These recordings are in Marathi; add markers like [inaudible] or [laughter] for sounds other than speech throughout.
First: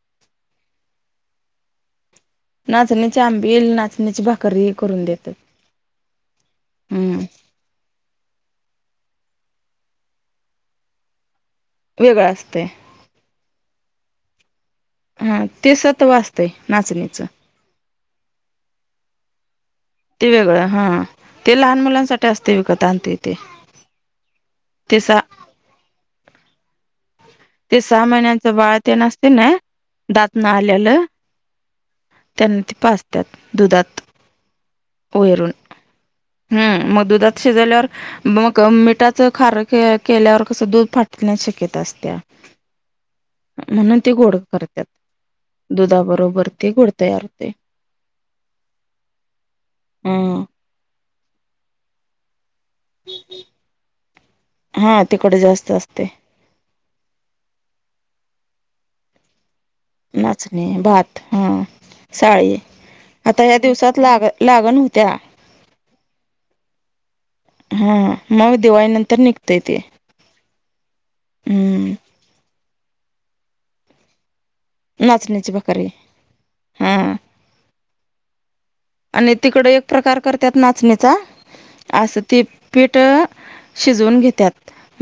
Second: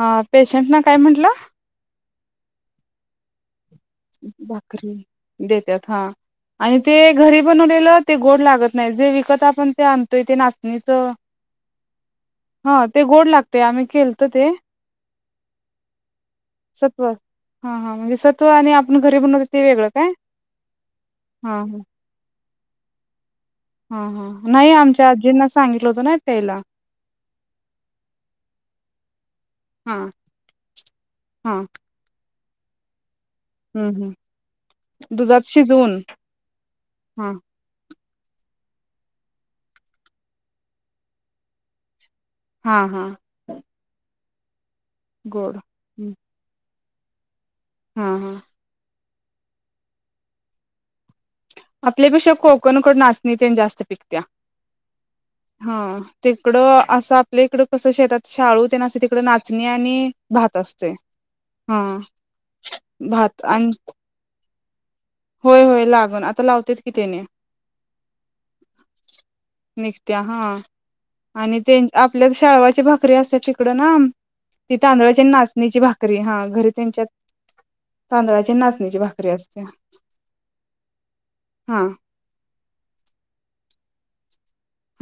हा पेशंट ना काय म्हंटलं नाचण्याचे आंबी नाचण्याची भाकरी करून देतात देतात हा आणि ते हम्म घरी बनवलेलं ते गोड लागत नाही जे विकत आपण ते आणतोय ते नाचणीचं वेगळं असते लागते ते आम्ही खलतो ते हा ते सतव वाचतंय सत्व नाचणीचं हा हा म्हणजे आणि आपण घरी ब ते वेगळं हा हा ते लहान मुलांसाठी असते विकत आणते हा हा नाही आमच्या आजींना सांगितलं होतं ना त्याला ते सहा महिन्यांच बाळ ते नसते ना हा दातन आलेलं हा त्यांना ते पाचत्याात हम्म दुधात हम्म दुधात वरून शिजवून हम्म मग हा दुधात शिजल्यावर. मग मिठाचं खार के केल्यावर कसं दूध फाटण्या शक्येत असत्या. हा हा म्हणून ते गोड करतात गोड दुधाबरोबर ते गोड. तयार ते. हा हां हम्म आपलेपेक्षा कोकणकड नाचणी ते जास्त पिकत्या. हा तिखट जास्त हा असतंय तिकडं असं आपल्या इकडं कसं शेतात शाळू ते नां तिकड नाच नाचणी भात हा साळी भात आता या आणि दिवसात लाग लागण होती. होय होय लागून आता लावतेच कि त्यांनी. हा मग दिवाळी नंतर निघतय ते. निघत्या हा आणि त्यां हम्म आपल्या शाळवाची भाकरी असते तिकडं ना ती तांदळाच्या नाचण्याची भाकरी हा घरी त्यांच्यात तांदळाच्या नाच ची भाकरी आणि असते. तिकडे एक प्रकार करतात नाचण्याचा हा असं ती पीठ शिजवून घेतात.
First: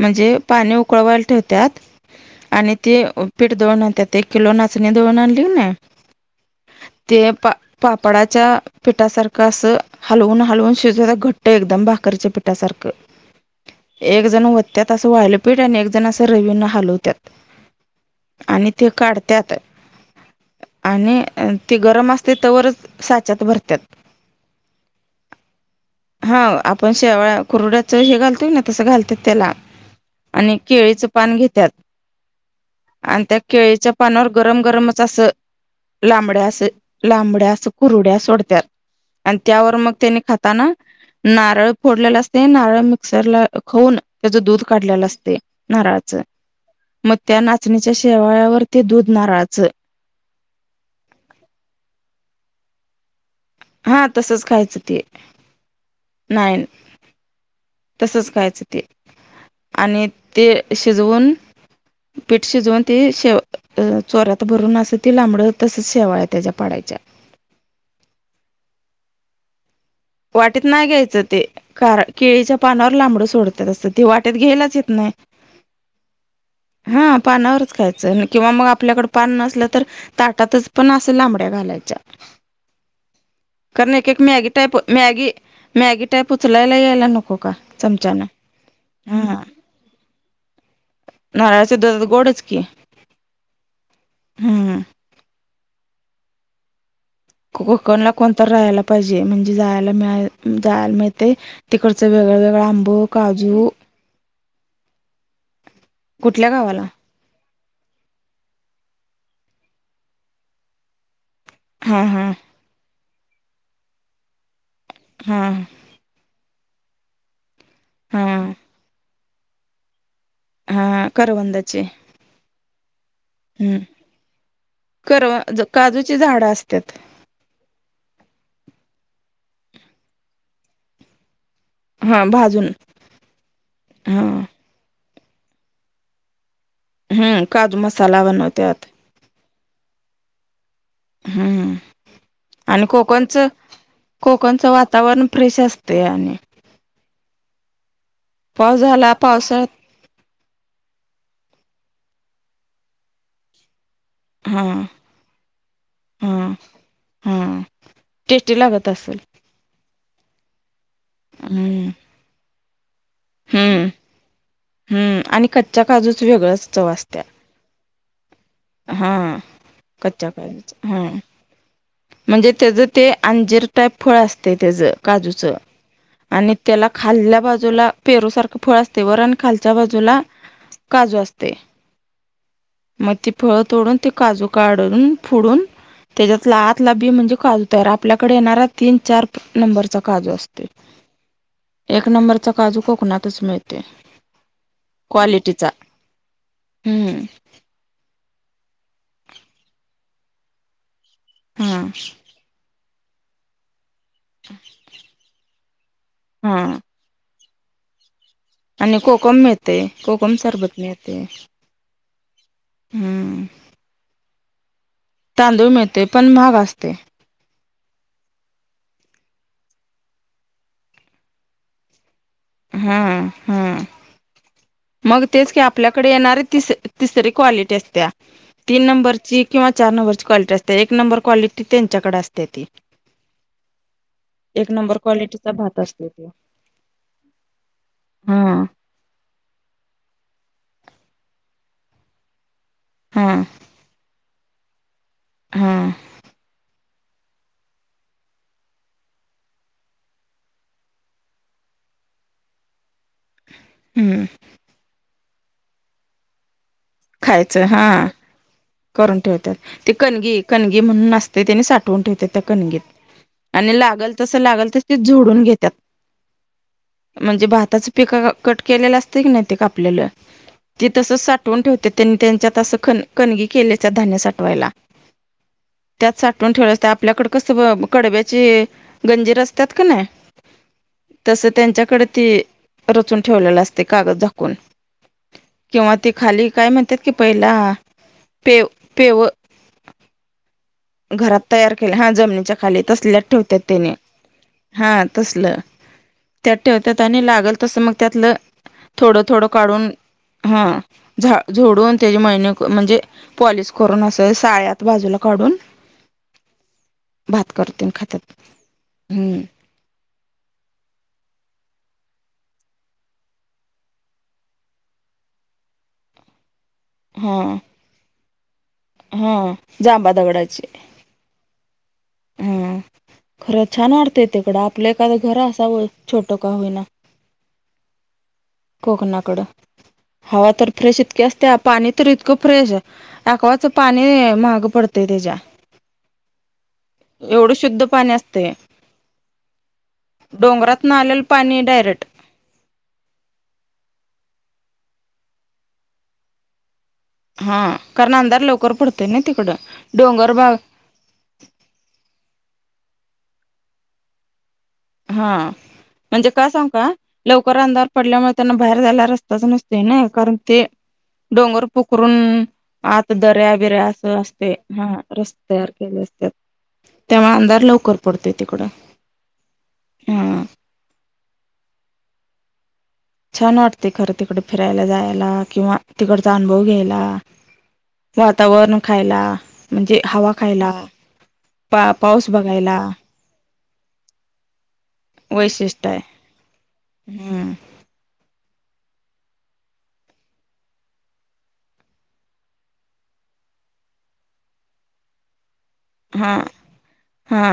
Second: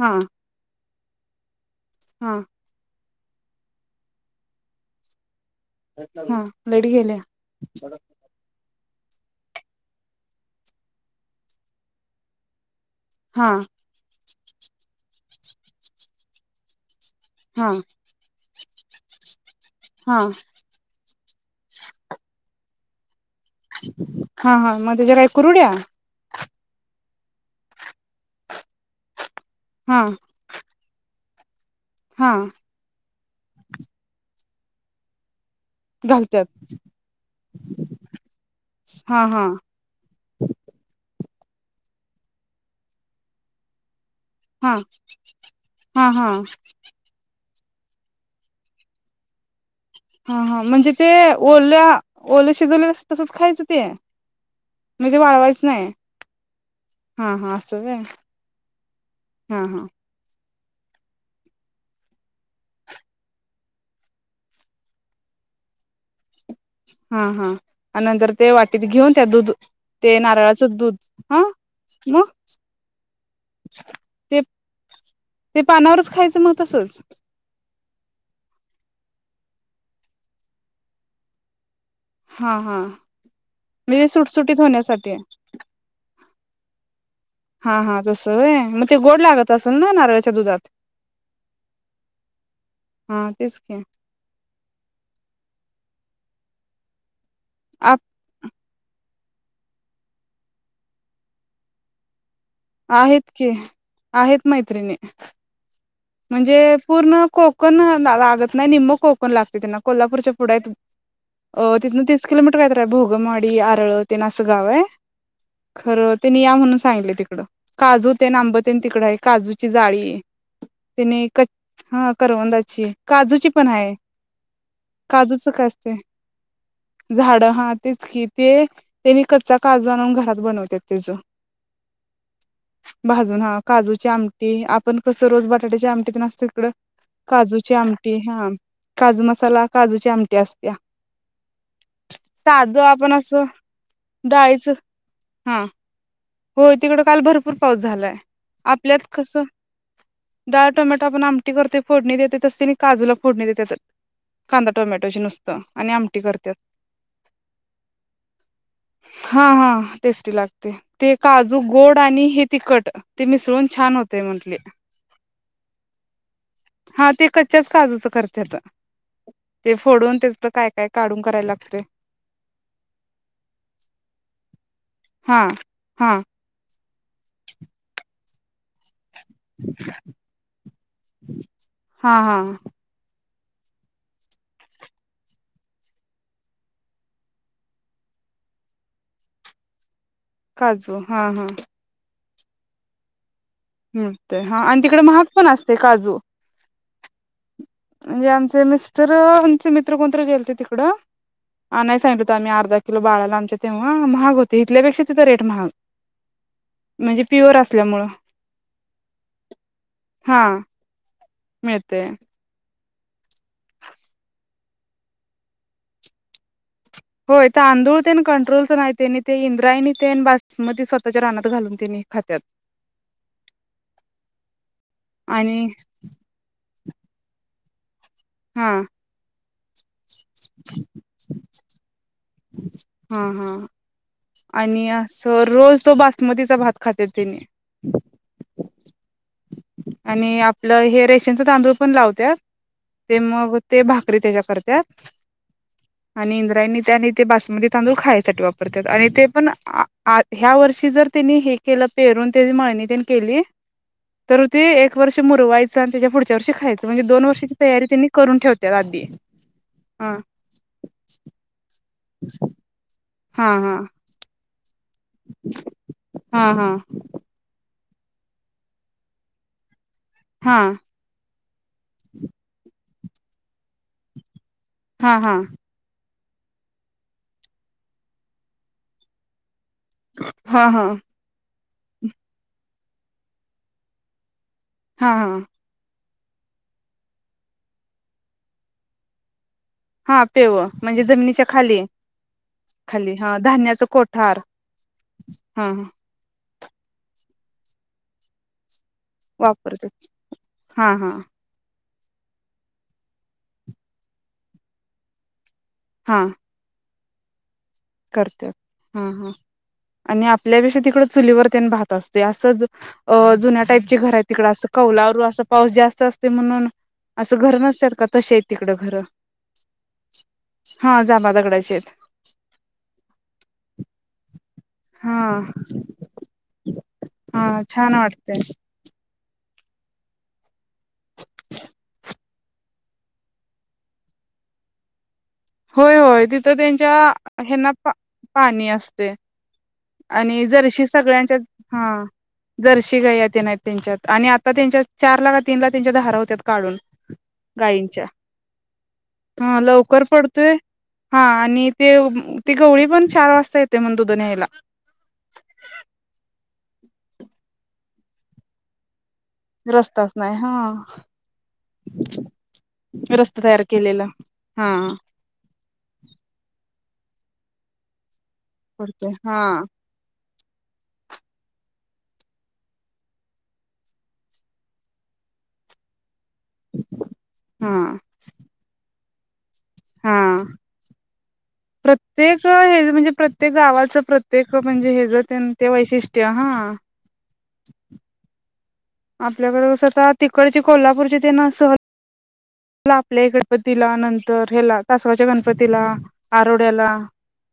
हा पाणी उकळवायला ठेवतात हा आणि ते पीठ दळून आण त्या एक किलो नाचणी दळून आणली डच्या हा लाईट गेल्या ते पाप पापडाच्या पिठासारखं असं हलवून हलवून शिजवत घट्ट एकदम भाकरीच्या पिठासारखं. हां एक जण ओतण्यात असं वायलपीठ आणि एक जण असं रवींना हलवतात. हां आणि ते काढत्यात आणि ते गरम असते तरवरच साचात हा हा मझ जराय करुड्या आहे. व कुरड्याच हे घालतो ना तसं घालतात त्याला आणि केळीचं पान घेत्यात. हां आणि त्या केळीच्या पानावर गरम गरमच असं. घालत्यात लांबड्यास लांबड्यास कुरड्या सोडत हा आणि हा त्यावर मग त्यानी खाताना नारळ फोडलेला असते नारळ मिक्सरला खाऊन त्याच दूध हा काढलेलं असते हा नारळाच हा मग त्या ना चाचणीच्या शेवाळ्यावर ते दूध नाराचं. हा हा म्हणजे ते ओल्या ओले शिजवले तसंच. खायचं ते हा तसंच खायच ते म्हणजे वाळवायचं नाही नाय. हा हा असं व्हय तसच खायचं ते हा हा आणि ते शिजवून पीठ शिजवून ते शेव चोरात भरून असं ती लांबडं होत तसच शेवाळ. हा हा आणि नंतर ते वाटीत घेऊन त्या दूध ते वाटीत नारळाचं नाही दूध घ्यायचं ते हा कार मग केळीच्या पानावर लांबड सोडत्यात असं ते वाटीत घ्यायलाच येत नाय. ते पानावरच खायचं मग तसच. पानावरच किंवा मग आपल्याकडे पान नसलं तर ताटातच पण असं लांबड्या घालाय. हा हा कारण म्हणजे एक एक मॅगी सुटसुटीत टाइप होण्यासाठी मॅगी मॅगी टाईप उचलायला यायला नको का हा हा चमचानं तसं व्हय मग ते गोड हा लागत असेल ना नारळाच्या दुधात नारळाच्या दुधात गोडच की हा तेच की हम्म. आप कोकणला कोणता राहायला. पाहिजे म्हणजे जायला मिळाय जायला मिळतंय तिकडच वेगळ वेग व आंब, आहेत की काजू आहेत मैत्रिणी कुठल्या म्हणजे गावाला पूर्ण कोक कोकण [unintelligible] लागत नाही निम्म कोकण लागते त्यांना कोल्हापूरच्या पुढ आहेत. अ तिथून हां तीस हां किलोमीटर कायतरी आय भोगमवाडी आरळ तेन असं गाव हाय. हा. त्यांनी या म्हणून सांगितलय तिकडं काजू तेन हां आंब तेन तिकडं आय काजूची जाळीये हां त्याने कच करवंदाचे हा करवंदाची काजूची पण हाय. करवा ज काजूची झाडं आस झाड हा तेच की ते त्यांनी कच्चा काजू आणून घरात बनवत्यात. तेचं. हां भाजून भाजून हा काजूची आमटी आपण कसं रोज बटाट्याच्या आमटीत तेन असते इकड हां काजूची काजू आमटी मसाला हा बनवतात काजू मसाला काजूची आमटी अस या हम्म [unintelligible] साधं आणि आपण असं कोकणचं कोकणचं डाळीचं वातावरण फ्रेश असतयाआणि इकडं काल भरपूर पाऊस झालाय आपल्यात झाला कसं पावसाळ्यात डाळ टोमॅटो आपण आमटी करतोय फोडणी देतोय तस त्यांनी काजूला फोडणी देत्यात. कांदा हां टोमॅटोचे नुसता आणि आमटी हां करत्यात. हां टेस्टी लागत असंल हा हा टेस्टी लागते ते काजू गोड आणि हे तिखट ते मिसळून हम्म छान होतय म्हंटले हम्म आणि कच्च्या काजूच वेगळंच चव हा असते ते कच्च्याच काजूचं. हा कच्च्या त्याच काय काय काजुचं हा. काढून करायला लागतय. म्हणजे त्याज ते अंजीर टाईप फळ असतय त्याज हा काजूचं. हा आणि त्याला खाल्ल्या बाजूला पेरूसारखं फळ अस वर आणि खालच्या बाजूला काजू असतयं हा हा म ती फळ तोडून ते काजू काढून फोडून त्याज्यातला आत त्यातला बी म्हणजे काजू तयार आपल्याकडे येणारा तीन चार नंबर. चा काजू असतोय काजू हा हा एक नंबरचा काजू कोकणातच मिळ पण हा आणि तिकडं महाग पण असतय काजू हम्म. म्हणजे आमचे मिस्टर आमचे मित्र कोणतरी गेलते तिकडं हा आणाय सांगितलं होतं आम्ही अर्धा किलो बाळाला आमच्या तेव्हा महाग होते इथल्यापेक्षा तिथं रेट महाग. हा. म्हणजे प्युअर असल्यामुळं. आणि कोकम मिळतयं कोकम हा सरबत मिळतयं. मिळतय हम्म. तांदूळ मिळते पण महाग असते. होय त तांदूळते आणि कंट्रोलच नाही त्यांनी ते इंद्रायणी ते बासमती स्वतःच्या रानात घालून त्यांनी खात्यात हा हा. मग तेच आणि आपल्याकडे येणारे तिस तिस क्वालिटी तेच त्या हा तीन नंबरची किंवा चार नंबरची कॉलीटी असते एक नंर क्वालिटी त्यांच्याकडे अस हा हा एक आणि नंबर अस क्वालिटीचा भात रोज तो असतो बासमतीचा भात खाते ते. [unintelligible] हा आणि आपलं हे रेशनचा तांदूळ पण लावत्यात ते हा मग ते भाकरी त्याच्या कर हा आणि इंद्रायनी त्यानी ते बासमती तांदूळ खायसाठी वापरतात आणि ते पण आ त ह्या वर्षी जर त्यांनी हे केलं पेरून त्या माळणीनी केली हम्म तर ते एक वर्ष मुरवायच आणि त्याच्या पुढच्या वर्षी खायचं. म्हणजे दोन वर्षाची खायचं हा तयारी त्यांनी करून ठेवतात आधी करून ठेवतात ते हा कणगी कणगी म्हणून असते त्याने साठ ठेवतया कणगी हा हा आणि लागल तस लागल तस ते जोडून घेत्यात हा हा म्हणजे भाताच पिका कट केलेला असत की नाही ते काप आपलंल हा ती तस साठवून ठेवते त्यांनी त्यांच्यात असं ख खणगी केल्याच धान्य साठवायला. हा हा. त्यात साठवून ठेव असते आपल्याकड कसं ब कडब्याची गंजीर अस त्यात कनाय हा हा तस त्यांच्याकड ते रचून ठेवलेलं असते. कागद झाक कोन हा हा किंवा ते खाली काय म्ह त्यात की पहिला पेव, पेव. हा पेव. म्हणजे घरात जमिनीच्या तयार खाली केले हा जमनीच्या खाली तसल्यात हा ठेवतात धान्याच त्याने. कोठार हा तसल हा त्यात ठेवतत आणि लागल तसं मग त्यातलं थोडं थोडं वापरतात काढून हां हा हा झा झोडून त्याचे महिने म्हणजे पॉलिश करून असं साळ्यात बाजूला काढून हां. भात करते आणि खातात करते हां हां हम्म आणि आपल्याविषी तिकड चुलीवर त्यां भात अस ते असंच अ जुन्या टाईप ची घरं आहेत. तिकडं असं कौलारू आसं पाऊस जास्त असत म्हणून असं हा घर नसतात का तसे? तिकडं घरं हा जांबा दगडाची हां जांबा दगडाचेेत. हा खरं छान वाटतंय तिकडं आपलं एखादं घर हा असावं छोटं का होईना. हा छान वाटतय. कोकनाकडं. हवा तर फ्रेश इतकीे असत्या पाणी तर इतकं फ्रेश आकवाच पाणी महाग पडतेय त्याच्या. होय होय तिथं त्यांच्या एवढं हेना शुद्ध असतंय पाणी असते. आणि जर्शी डोंगरातनं आलेलं सगळ्यांच्या पाणी हां डायरेक्ट जर्शी गायी आतेन. नायत त्यांच्यात आणि आता त्यांच्या चार ला का तीन ला त्यांच्या धारा होत्या काढून. हा गायींच्या कारण अंधार लवकर पडतय ना तिकडं हा लवकर डोंगर पडतोय भाग हा आणि ते ती गवळी पण चार वाजता येते म्हण दुध न्यायला. हां म्हणजे का सांगू का लवकर अंधार पडल्यामुळे त्यांना बाहेर जायला र स्ता नसते नाय रस्ताच कारण नाही ते हा डोंगर पोखरून आत रस्ता दर्या तयार बिऱ्या केलेला. असं असते हा रस्ते तयार केले असतत. तेव्हा अंधार लवकर पडते. पडते हां. हम्म. छान वाटते खरं तिकड फिरायला जायला किंवा तिकड चा अनुभव घ्यायला हा वातावरण खायला. म्हणजे हा हवा खायला, पा पाऊस बघायला. ते गावाचं प्रत्येक म्हणजे हे ज ते ते वैशिष्ट्य हां हम्म आपल्याकडं स्वतः तिकडचे कोल्हापूरची ते ना सहल. ला आपले गणपतीला नंतर ह्येला तासगावच्या गण पतीला हा आरोड्याला हा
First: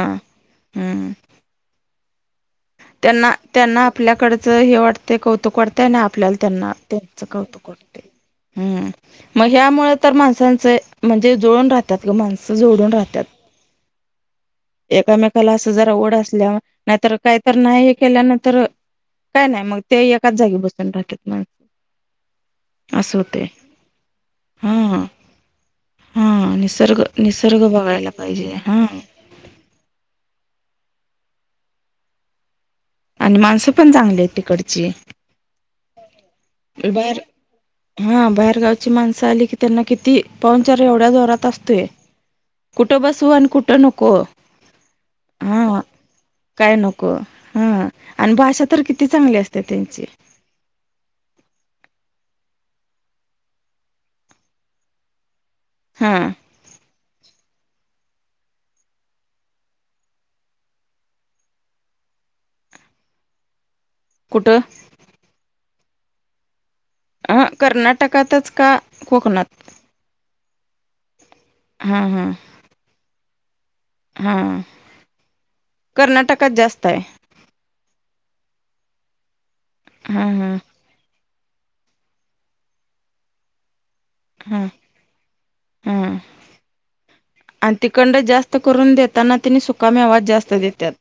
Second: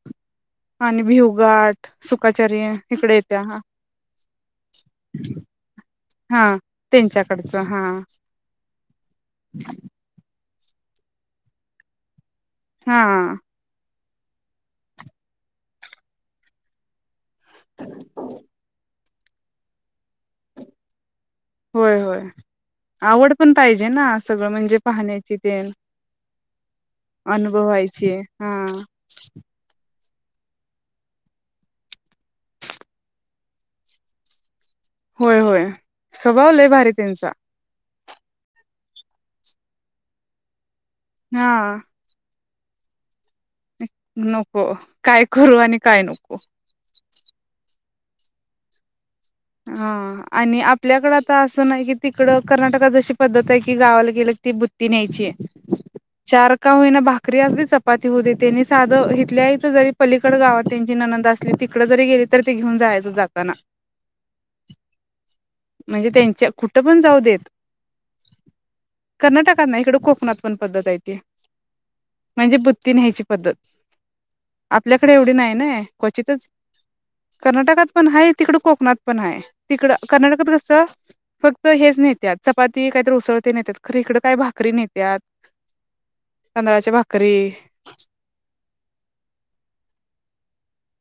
आणि हम्म भिवगाठ सुका त्यांना त्यांना आपल्याकडचं हे वाटतंय कौतुक वाटतंय ना आप पल्याला हा त्यांना त्यांचं त्यांच्याकडचं कवतूक हा वाटते. हम मग ह्या मूळं तर माण सांचे म्हणजे जोळून राहतात ग माणस जोडून हा राहतात. एकामेकाला असं जरा ओढ असल्या नाहीतर काहीतर नाही केल्यानंतर काय नाय मग ते एकाच जागी बसून राहत्यात. होय होय. आवड होते पण पाहिजे ना सगळं हा म्हणजे पाहण्याची तेन हा निसर्ग निसर्ग बघायला अनुभवायचे पाहिजे हां. हा आणि माणसं पण चांगली आहेत तिकडं. होय होय, स्वभाव लय भारी त्यांचा. हां बाहेरगावची माणसं आली की त्यांना किती पाऊनचार एवढ्या जोरात हा असतेय. सुण कुठं नको काय करू आणि हा काय नको काय नको हा. आणि भाषा तर कित हां आणि आपल्याकडं ता असं नाही कि तिकडं कर्नाटकात जशी पद्धत आहे की गावाला गेलं ती बुतीन्यायची आहे. हा चार का होईना बाकी क असली चपाती हो दे त्यांनी साधं इथल्याथ जरी पलीकड गावात त्यांची ननंद असली तिकडे जरी गेली. तर ते घेऊन जायचं जाताना. कुठं? म्हणजे त्यांच्या कुठ पण जाऊ देत. हा कर्नाटकातच का कोकणात कर्नाटकात ना इकड कोकणात पद्धत आहे. त हा हा म्हणजे बुीथी न्यायची पद्धत हा आपल्याकडे एवढी नाही ना. क्वचितच कर्नाटकात जास्त आहे कर्नाटकात पण आहे. तिकड कोकणात पण आहे. तिकड हा हा कर्नाटकात कस. फक्त हेच नेतात चपाती काहीत उसळते नेतात खर इकड काय हा भाकरी नेतात. हा चंद्राचे भाग. आणि तिखंड जास्त करून देताना तिथे सुकामेवाच जास्त देतात.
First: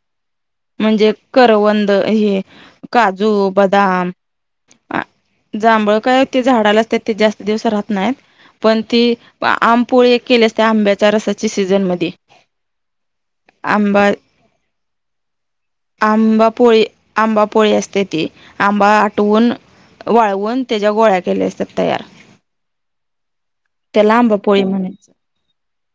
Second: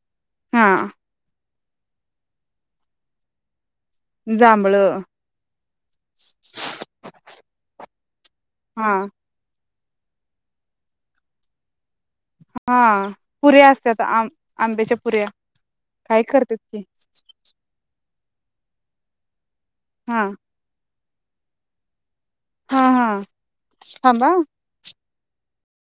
हा म्हणजे करवंद हेच काजू, बदाम आ बळ. जांभळ काय ते झाडाला असतात ते जास्त दिवस राहत नाहीत पण हा ते आम पोळी एक केली असती आंब्याच्या रसाची सीझनमधी हा पुऱ्या असत्यात आं आंब्याच्या पुऱ्या काय आंबा करतात पोळी की आंबा पोळी असते ते आंबा आटवून हा वाळवून त्याच्या गोळ्या केल्या असतात तयार हा हा त्याला थांबा आबा पोळी म्हणे